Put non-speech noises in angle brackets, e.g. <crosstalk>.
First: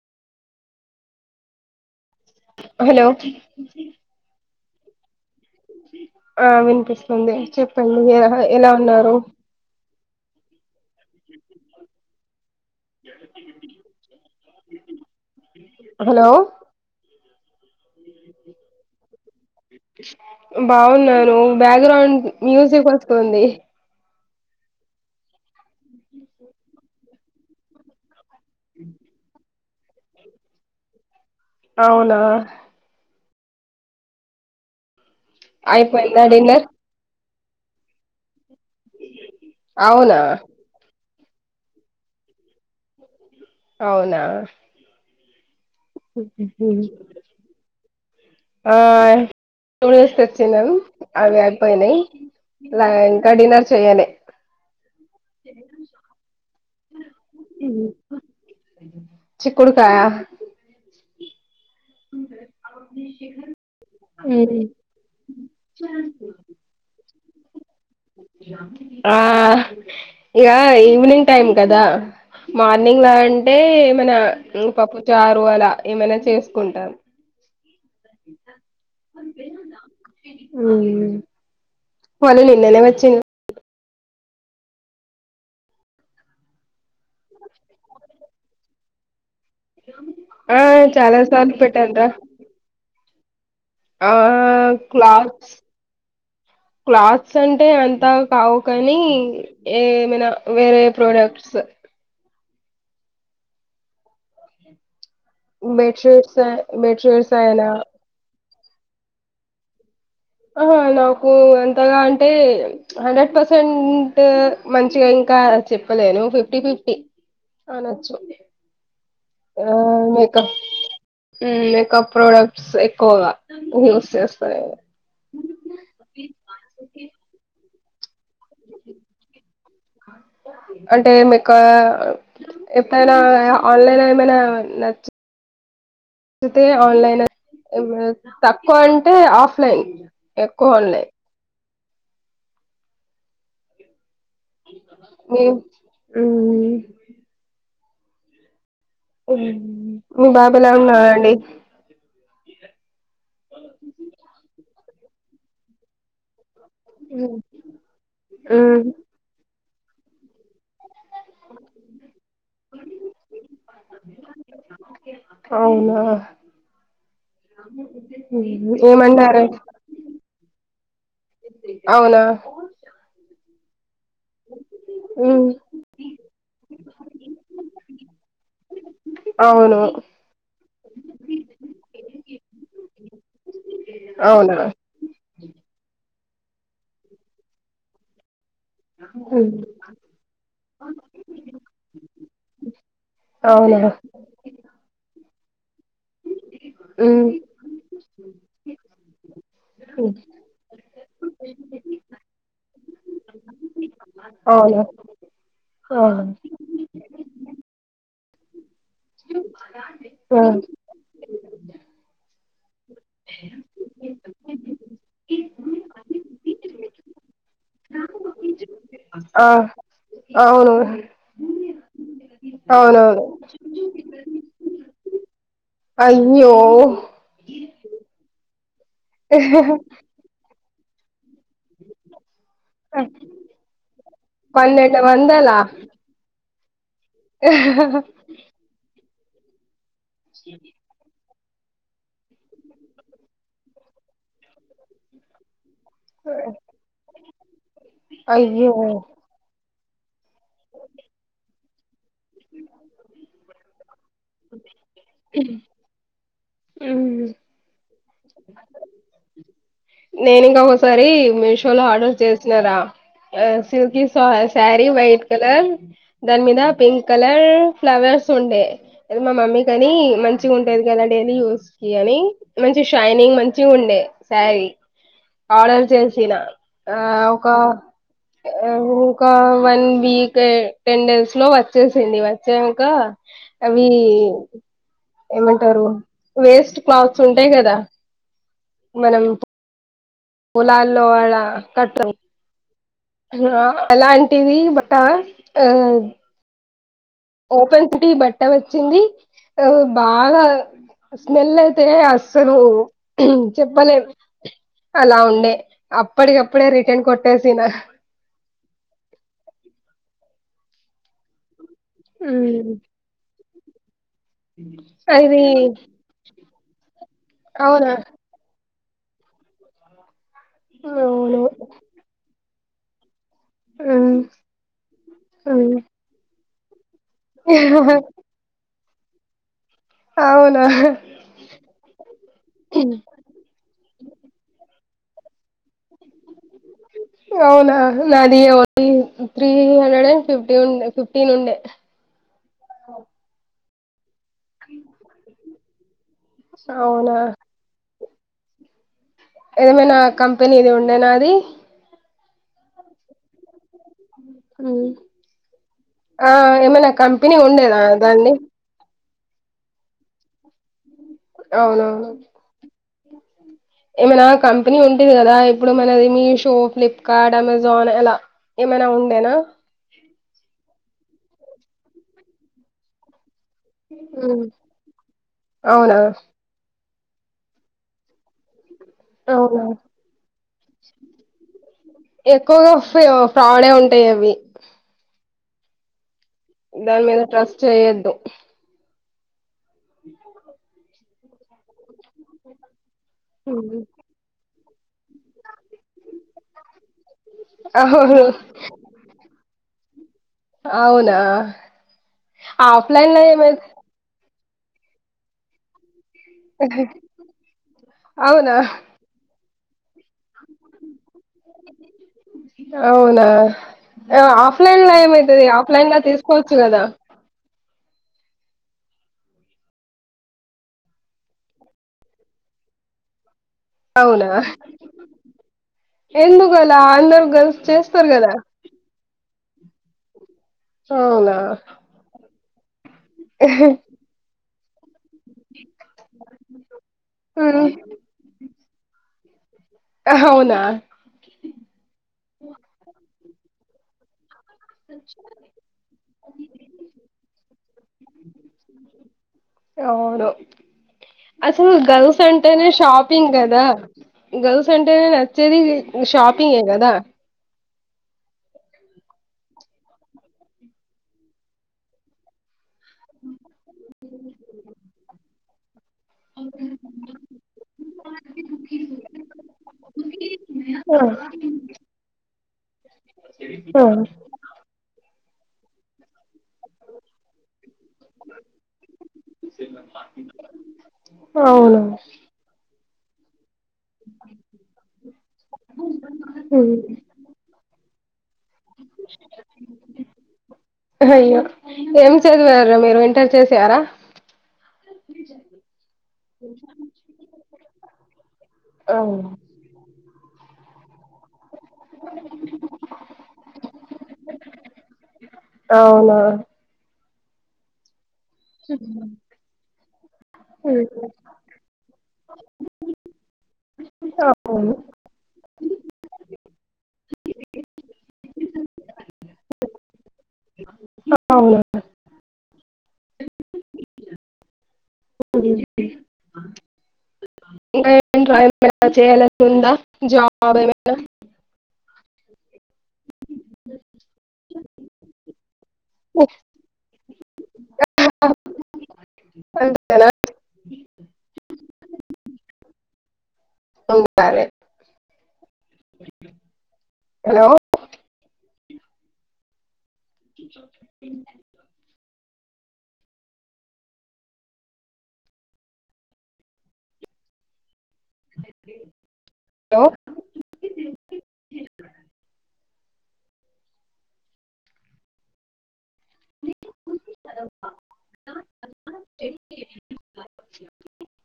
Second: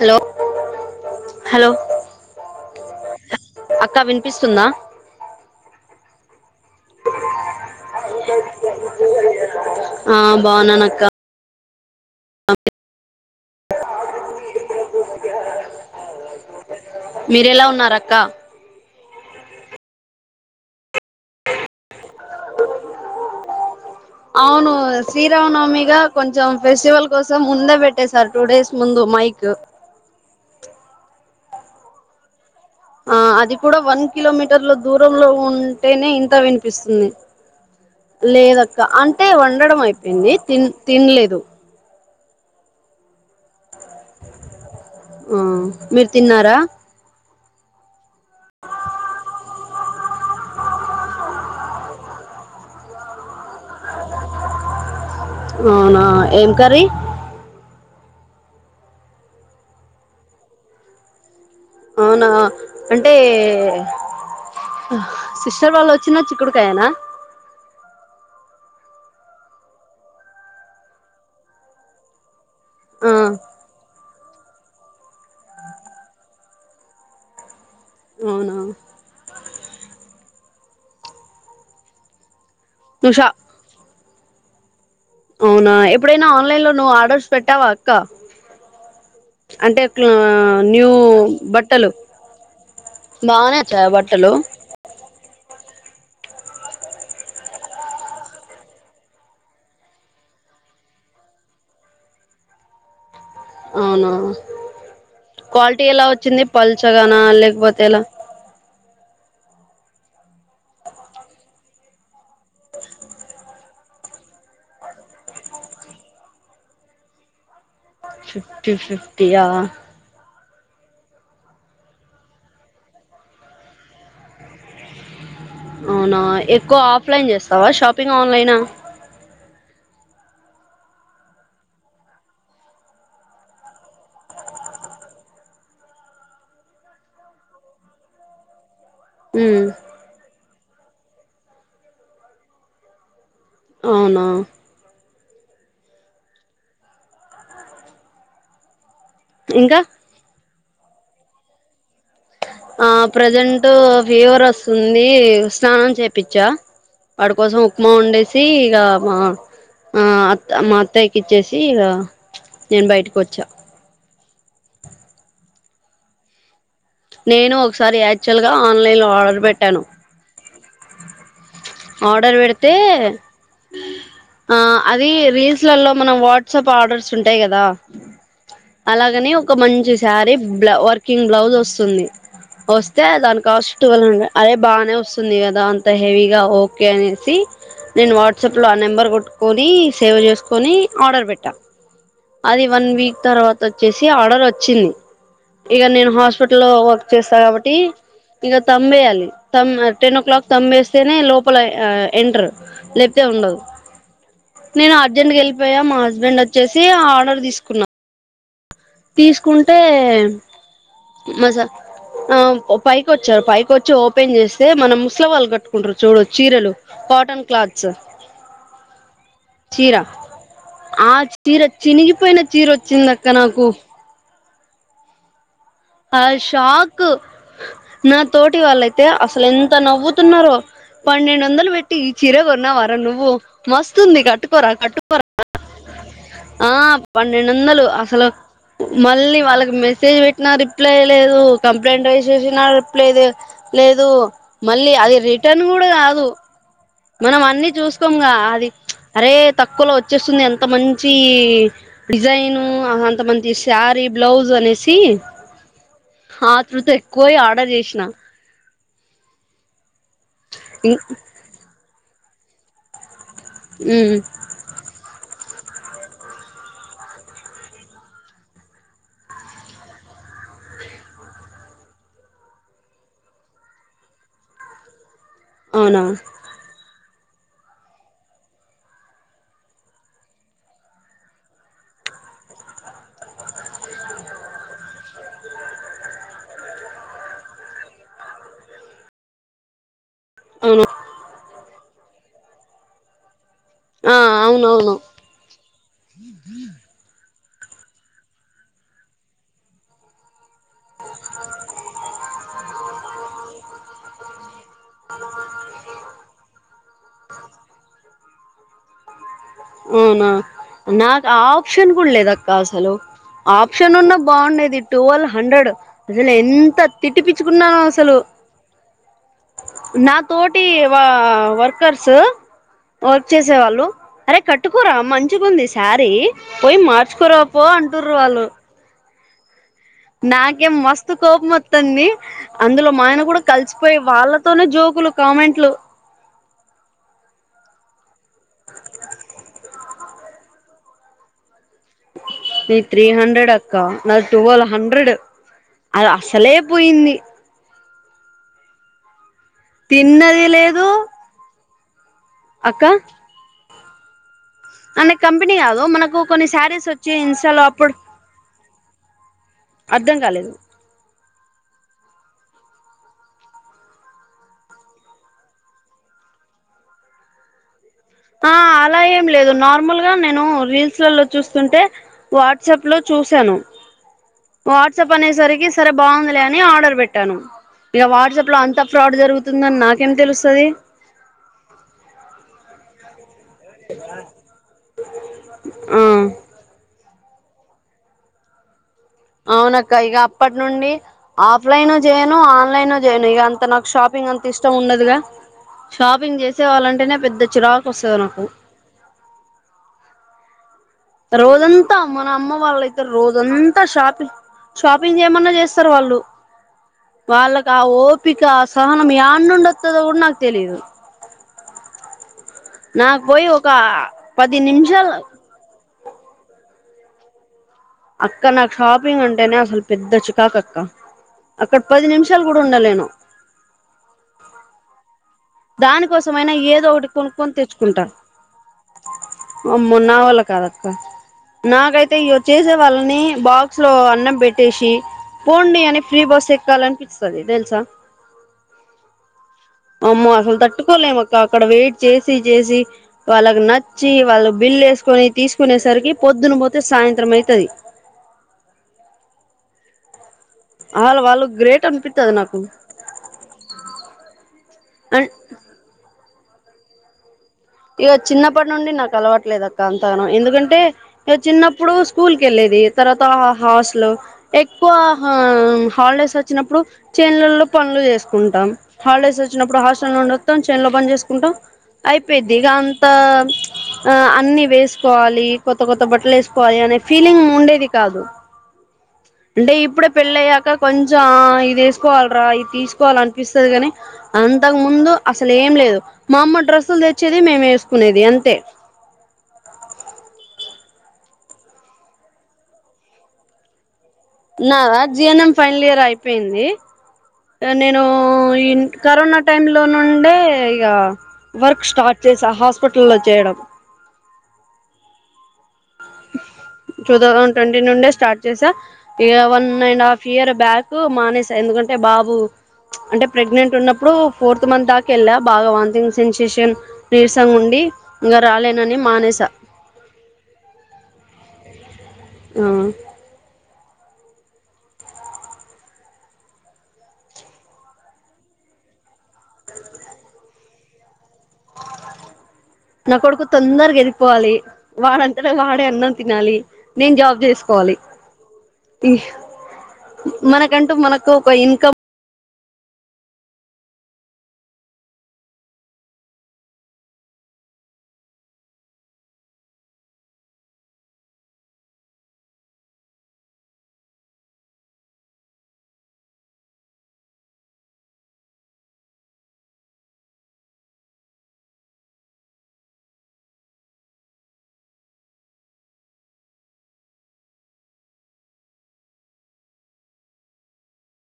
Hello hello hello అక్క వినిపిస్తుందా ఆ వినిపిస్తుంది చెప్పండి ఎలా ఉన్నారు ఆ బాగున్నానక్క హలో మీరెలా ఉన్నారక్క బాగున్నాను బ్యాక్గ్రౌండ్ మ్యూజిక్ వస్తుంది. అవును శ్రీరామనవమిగా కొంచెం ఫెస్టివల్ కోసం ముందే పెట్టేశారు. టూ డేస్ ముందు మైక్ అవునా ఆ అది కూడా వన్ కిలోమీటర్ల దూరంలో ఉంటేనే అయిపోయిందా ఇంత డిన్నర్ వినిపిస్తుంది. లేదక్క అంటే వండడం అవునా అయిపోయింది తిన్ తిన్లేదు. అవునా ఉ మీరు తిన్నారా ఆ ఫ్రూట్స్ తెచ్చినం అవి అయిపోయినాయి ఇంకా డిన్నర్ చేయనే అవునా ఏం కర్రీ చక్కుడుకాయా అవునా అంటే సిస్టర్ వాళ్ళు వచ్చిన చిక్కుడుకాయనా ఆ ఇగా ఈవినింగ్ టైమ్ కదా మార్నింగ్ ఆ లా అంటే ఏమనా పప్పు చారు అలా ఏమైనా చేసుకుంటాం అవునా ఉ వల్లి నేల నువ్వు వచ్చను షా అవునా ఎప్పుడైనా ఆన్లైన్ లో నువ్వు ఆర్డర్స్ పెట్టావా అక్క, అంటే ఆ న్యూ చాలా సార్లు బట్టలు పెట్టానురా బానే ఆ క్లాత్స్ <unintelligible> క్లాత్స్ అంటే అంతా కావు కానీ ఏమైనా వేరే ప్రోడక్ట్స్, <unintelligible> అవునా క్వాలిటీ ఎలా బెడ్షీట్స్ వచ్చింది పల్చగానా బెడ్షీట్స్ అయినా లేకపోతే ఎలా ఆ నాకు అంతగా అంటే హండ్రెడ్ పర్సెంట్ మంచిగా ఇంకా ఇంకా చెప్పలేను ఫిఫ్టీ ఫిఫ్టీ <unintelligible> అనొచ్చు ఫిఫ్టీ ఫిఫ్టీ య ఆ మేకప్ ప్రోడక్ట్స్ ఎక్కువ యూస్ చేస్తా, అవునా ఎక్కువ ఆఫ్లైన్ చేస్తావా, షాపింగ్ ఆన్లైనా <unintelligible> అంటే మీకు ఎప్పుడైనా ఆన్లైన్ ఏమైనా నచ్చ అతే ఆన్లైన్ తక్కువ అంటే ఉమ్ ఆఫ్లైన్ ఎక్కువవున్నాయి. అవునా ఏం ఉ ఉ ఇంకా మీ బాబు ఎలా ఉన్నాడండి. ఆ ప్రజెంట్ ఫీవర్ వస్తుంది, స్నానం చేపిచ్చా వాడి కోసం ఉప్మా వండేసి ఇక ఉమ్ మా ఆ మా అత్తయ్యకి ఇచ్చేసి ఇ నేను బయటకి వచ్చా అవునా నేను ఒకసారి యాక్చువల్ గా ఆన్లైన్ లో ఆర్డర్ ఏమంటరు పెట్టాను ఆర్డర్ వెడితే ఆ అది ఉమ్ రీల్స్ ల్లో మనం వాట్సాప్ ఆర్డర్స్ ఉంటాయి. కదా అలాగనే ఒక అవును మంచి సారీ బ్ వర్కింగ్ బ్లౌజ్ వస్తుంది. వస్తే దాని కాస్ట్ టువెల్ హండ్రెడ్ అదే అవునా బాగానే వస్తుంది కదా అంత హెవీగా ఒకే అనేసి నేను వాట్ వాట్సాప్ లో ఆ నెంబర్ ఉమ్ కొట్టుకొని సేవ్ చేసుకొని ఆర్డర్ పెట్టా అది వన్ వీక్ తర్వాత అవునా వచ్చేసి ఆర్డర్ వచ్చింది. ఇగ నేను హాస్పిటల్ లో వర్క్ ఉమ్ చేస్తా కాబట్టి ఇగ తంబు వేయాలి, తమ్ ఉమ్ టెన్ ఓ క్లాక్ తాంబేస్తేనే లోపల ఎంటర్ లేకతే ఉండదు అవునా నేను అర్జెంట్గా వెళ్ళిపోయా మా అవును హస్బెండ్ వచ్చేసి ఆర్డర్ తీసుకున్నా, తీసుకో రాన్ మజా ఆ పైకి వచ్చాం పైకి వచ్చి ఓపెన్ చేస్తే మనం ముసలి వాళ్ళు కట్టుకుంటారు చూడు చీరలు కాటన్ క్లాత్స్ ఆ చీరా అవును ఆ చీరా చినిగిపోయిన చీర వచ్చింది అవునవును అక్క నాకు ఆ అయ్యో షాక్ నా తోటి వాళ్ళైతే అసలు ఎంత నవ్వుతున్నారో పన్నెండు వందలు పెట్టి ఈ చీర కొన్నవర నువ్వు మస్తుంది కట్టుకోరా పన్నెండు కట్టుకోరా వందలా ఆ పన్నెండు వందలు అసలు మళ్ళీ వాళ్ళకి మెసేజ్ పెట్టిన రీప్ ప్లే లేదు కంప్లైంట్ రైస్ చేసిన రీప్లే లేదు మళ్ళీ అది రిటర్న్ కూడా కాదు మనం అన్ని చూసుకొంగా అది అయ్యో అరే తక్కువలో వచ్చేస్తుంది ఎంత మంచి డిజైను అంతమంచి శారీ బ్లౌజ్ అనేసి ఆతృత మ్మ్. ఎక్కువై ఆర్డర్ చేసిన నేను ఇంగ ఒకసారి మీషో లో ఆర్డర్ చేసినారా శివ్ కి ఉమ్ స సారీ వైట్ కలర్ దాని మీద పింక్ కలర్ ఫ్లవర్స్ ఉండే మా మమ్మీ కని మంచిగా ఉంటేది కదా డైలీ యూస్ కి అని మంచి షైనింగ్ మంచిగా ఉండే శారీ ఆర్డర్ అవునా చేసిన ఆ ఒక ఇంకా వన్ వీక్ టెన్ డేస్ లో వచ్చేసింది వచ్చినంక అవి ఏమంటారు వేస్ట్ క్లాత్స్ ఉంటాయి కదా మనం అవును పోలాల్లో అలా కట్ట ఆ అలాంటివి బట్ట అవునవును ఆ ఓపెన్ సిటీ బట్ట వచ్చింది ఆ బాగా స్మెల్ అయితే అస్సలు చెప్పలేం అలా ఉండే అప్పటికప్పుడే రిటర్న్ కొట్టేసిన అవునా నాకు ఆప్షన్ కూడా లేదు అక్క అసలు ఆప్షన్ ఉన్న బాగుండేది టువల్వ్ అది హండ్రెడ్ అసలు ఎంత తిట్టి పిట్టించుకున్నానో అవునా అసలు నా తోటి వ అవును వర్కర్స్ వ చేసేవాళ్ళు ఉమ్ అరే కట్టుకోరా మంచిగుంది ఉమ్ శారీ పోయి మార్ కురాపో అంటూర్రు వాళ్ళు అవునా నాకేం మస్తు కోపం వత్తంది అందులో ఆయన కూడా కలిసిపోయి వాళ్ళతోనే జో లు కామెంట్లు అవునా నాది only three hundred and fifty ఉండ ఫిఫ్టీన్ ఉండే నిధి త్రీ హండ్రెడ్ ఎ అక్క నాది టువల్ హండ్రెడ్ అది అసలే పోయింది అవునా ఏమైనా తిన్నది కంపెనీ ఇది లేదు ఉండేనా అది అక్క హ్మ్. అనే కంపెనీ కాదు మనకు ఆ కొన్ని శారీస్ ఏమైనా వచ్చి కంపెనీ ఇన్స్టాలో ఉండేదా అప్పుడు దాన్ని అర్థం కాలేదు అవునవును ఏమైనా కంపెనీ ఉంటది కదా ఇప్పుడు మనది మీషో, ఫ్లిప్కార్ట్, అమెజాన్ అలా ఆ ఏమైనా అలా ఏం ఉండేనా లేదు నార్మల్గా గా నేను రీల్స్లలో చూస్తుంటే వాట్సాప్ లో చూసాను హ్మ్. వాట్సాప్ అనేసరికి సరే అవునా బాగుందిలే అని ఆర్డర్ పెట్ట ట్టాను ఇక వాట్సాప్ లో అంత ఫ్రాడ్ అవునా జరుగుతుందని నాకేం తెలుస్తది ఎక్కువగా ఫ్రాడే ఉంటాయి అవి ఆ దాని మీద ట్రస్ట్ చేయొద్దు అవునక్క ఇక అప్పటి నుండి ఆఫ్ లైన్ చేయను ఆన్లైన్ ను ఇ అంత హ్మ్. నాకు షాపింగ్ అంత ఇష్టం ఉండదు గా షాపింగ్ చేసే వాళ్ళంటేనే పెద్ద చిరాకు వస్తుంది అవును నాకు అవునా రోజంతా మన అమ్మ వాళ్ళయితే ఆఫ్లైన్ లో ఏమై రోజంతా షాపి షాపింగ్ చేయమన్నా చేస్తారు వాళ్ళు వాళ్ళకి ఆ ఓపిక అవునా సహనం న్ను ఉండుత్తతు కూడా నాకు తెలీదు <inaudible> నాకు అవునా పోయి ఒక పది ఆఫ్లైన్ లా నిమిషాలు ఏమైతుది ఆఫ్లైన్ ల తీసుకోవచ్చు కదా అక్క నాకు షాపింగ్ అంటేనే అసలు పెద్ద చికాకక్క అక్కడ పది నిమిషాలు కూడా ఉండాలేను అవునా దానికోసమైనా ఎందుకులా ఏదో ఒకటి అందరు కలిసి చేస్తారు కదా మొన్న వాళ్ళు కదక్క అవునా నాకాయితేయో చేస వాళ్ళని బాక్స్ లో అన్నం పెట్టేసి పొండి అని ఫ్రీ బస్ ఎక్కాలి అనిపిస్తాది ఉమ్. తెలుస ఆహా అసలు తట్టుకోలేము అక్క అక్కడ వెయిట్ చేసి చేసి వాళ్ళకి నచ్చి వాళ్ళు బిల్ వేసుకొని తీసుకునేసరికి పొద్దున్న పోతే సాయంత్రం అవుతుంది అవును వాళ్ళు అసలు గ్రేట్ గర్ల్స్ అనిపిత్తది నాకు అంటేనే షాపింగ్ కదా గర్ల్స్ అంటేనే అం నచ్చేది షాపింగ్ కదా ఇక చిన్నప్పటి నుండి నాకు అలవట్లేదక్క అంతగానం ఎందుకంటే ఇక చిన్నప్పుడు స్కూల్ కి వెళ్ళేది తర్వాత హాస్టల్ ఆ లో ఎక్కువ హాలిడేస్ వచ్చినప్పుడు చెైన్లలో పనులు చేసుకుంటాం హాలిడేస్ వచ్చినప్పుడు హాస్టల్ లో ఉండి వస్తాం చెన్లో ఆ, పని చేసుకుంటాం అయిపోయింది ఇగ అంత ఆ, అన్ని వేసుకోవాలి కొత్త కొత్త బట్టలు వేసుకోవాలి అనే ఫీలింగ్ ఉండేది కాదు అంటే ఇప్పుడే పెళ్ళ అయ్యాక కొంచెం ఇది అవును వేసుకోవాలరా ఇది తీసుకోవాలంట పిస్తుంది కానీ అంతకు ముందు అసలు ఏం లేదు మా అమ్మ ఉమ్. డ్రెస్సులు తెచ్చేది మేము వే కునేది అంతే అయ్యో ఏం చదివారు మీరు ఇంటర్ చేసరా నాద జిఎన్ఎం ఫైనల్ ఇయర్ అయిపోయింది నేను ఈ అవునా కరోనా టైమ్ లో నుండే ఇక వర్క్ స్టార్ట్ చేస హాస్పిటల్ల్లో చేయడం అవునా ట్వోథోసంద్ ట్వంటీ నుండే స్టార్ట్ చేసా ఇ one and half year back మానేసా ఎందుకంటే బాబు అంటే ప్రెగ్నెంట్ ఉన్నప్పుడు ఫోర్త్ మంత్ దాక వెళ్ళా బాగా వాథంగ్ సెన్సేషన్ నీరసంగా ఉండి ఇంకా రాలేనని మానేసా అవున ఆ ఇంకా ఏ టై చేయాలీ అని ఉందా జాబ్ ఏమైనా నా కొడుకు తొందరగా ఎదిగిపోవాలి వాడంటేనే వాడే అన్నం తినాలి నేను జాబ్ చేసుకోవాలి మనకంటూ మనకు ఒక ఇన్కమ్ ఉండాలీ హలో హలో అ అ అ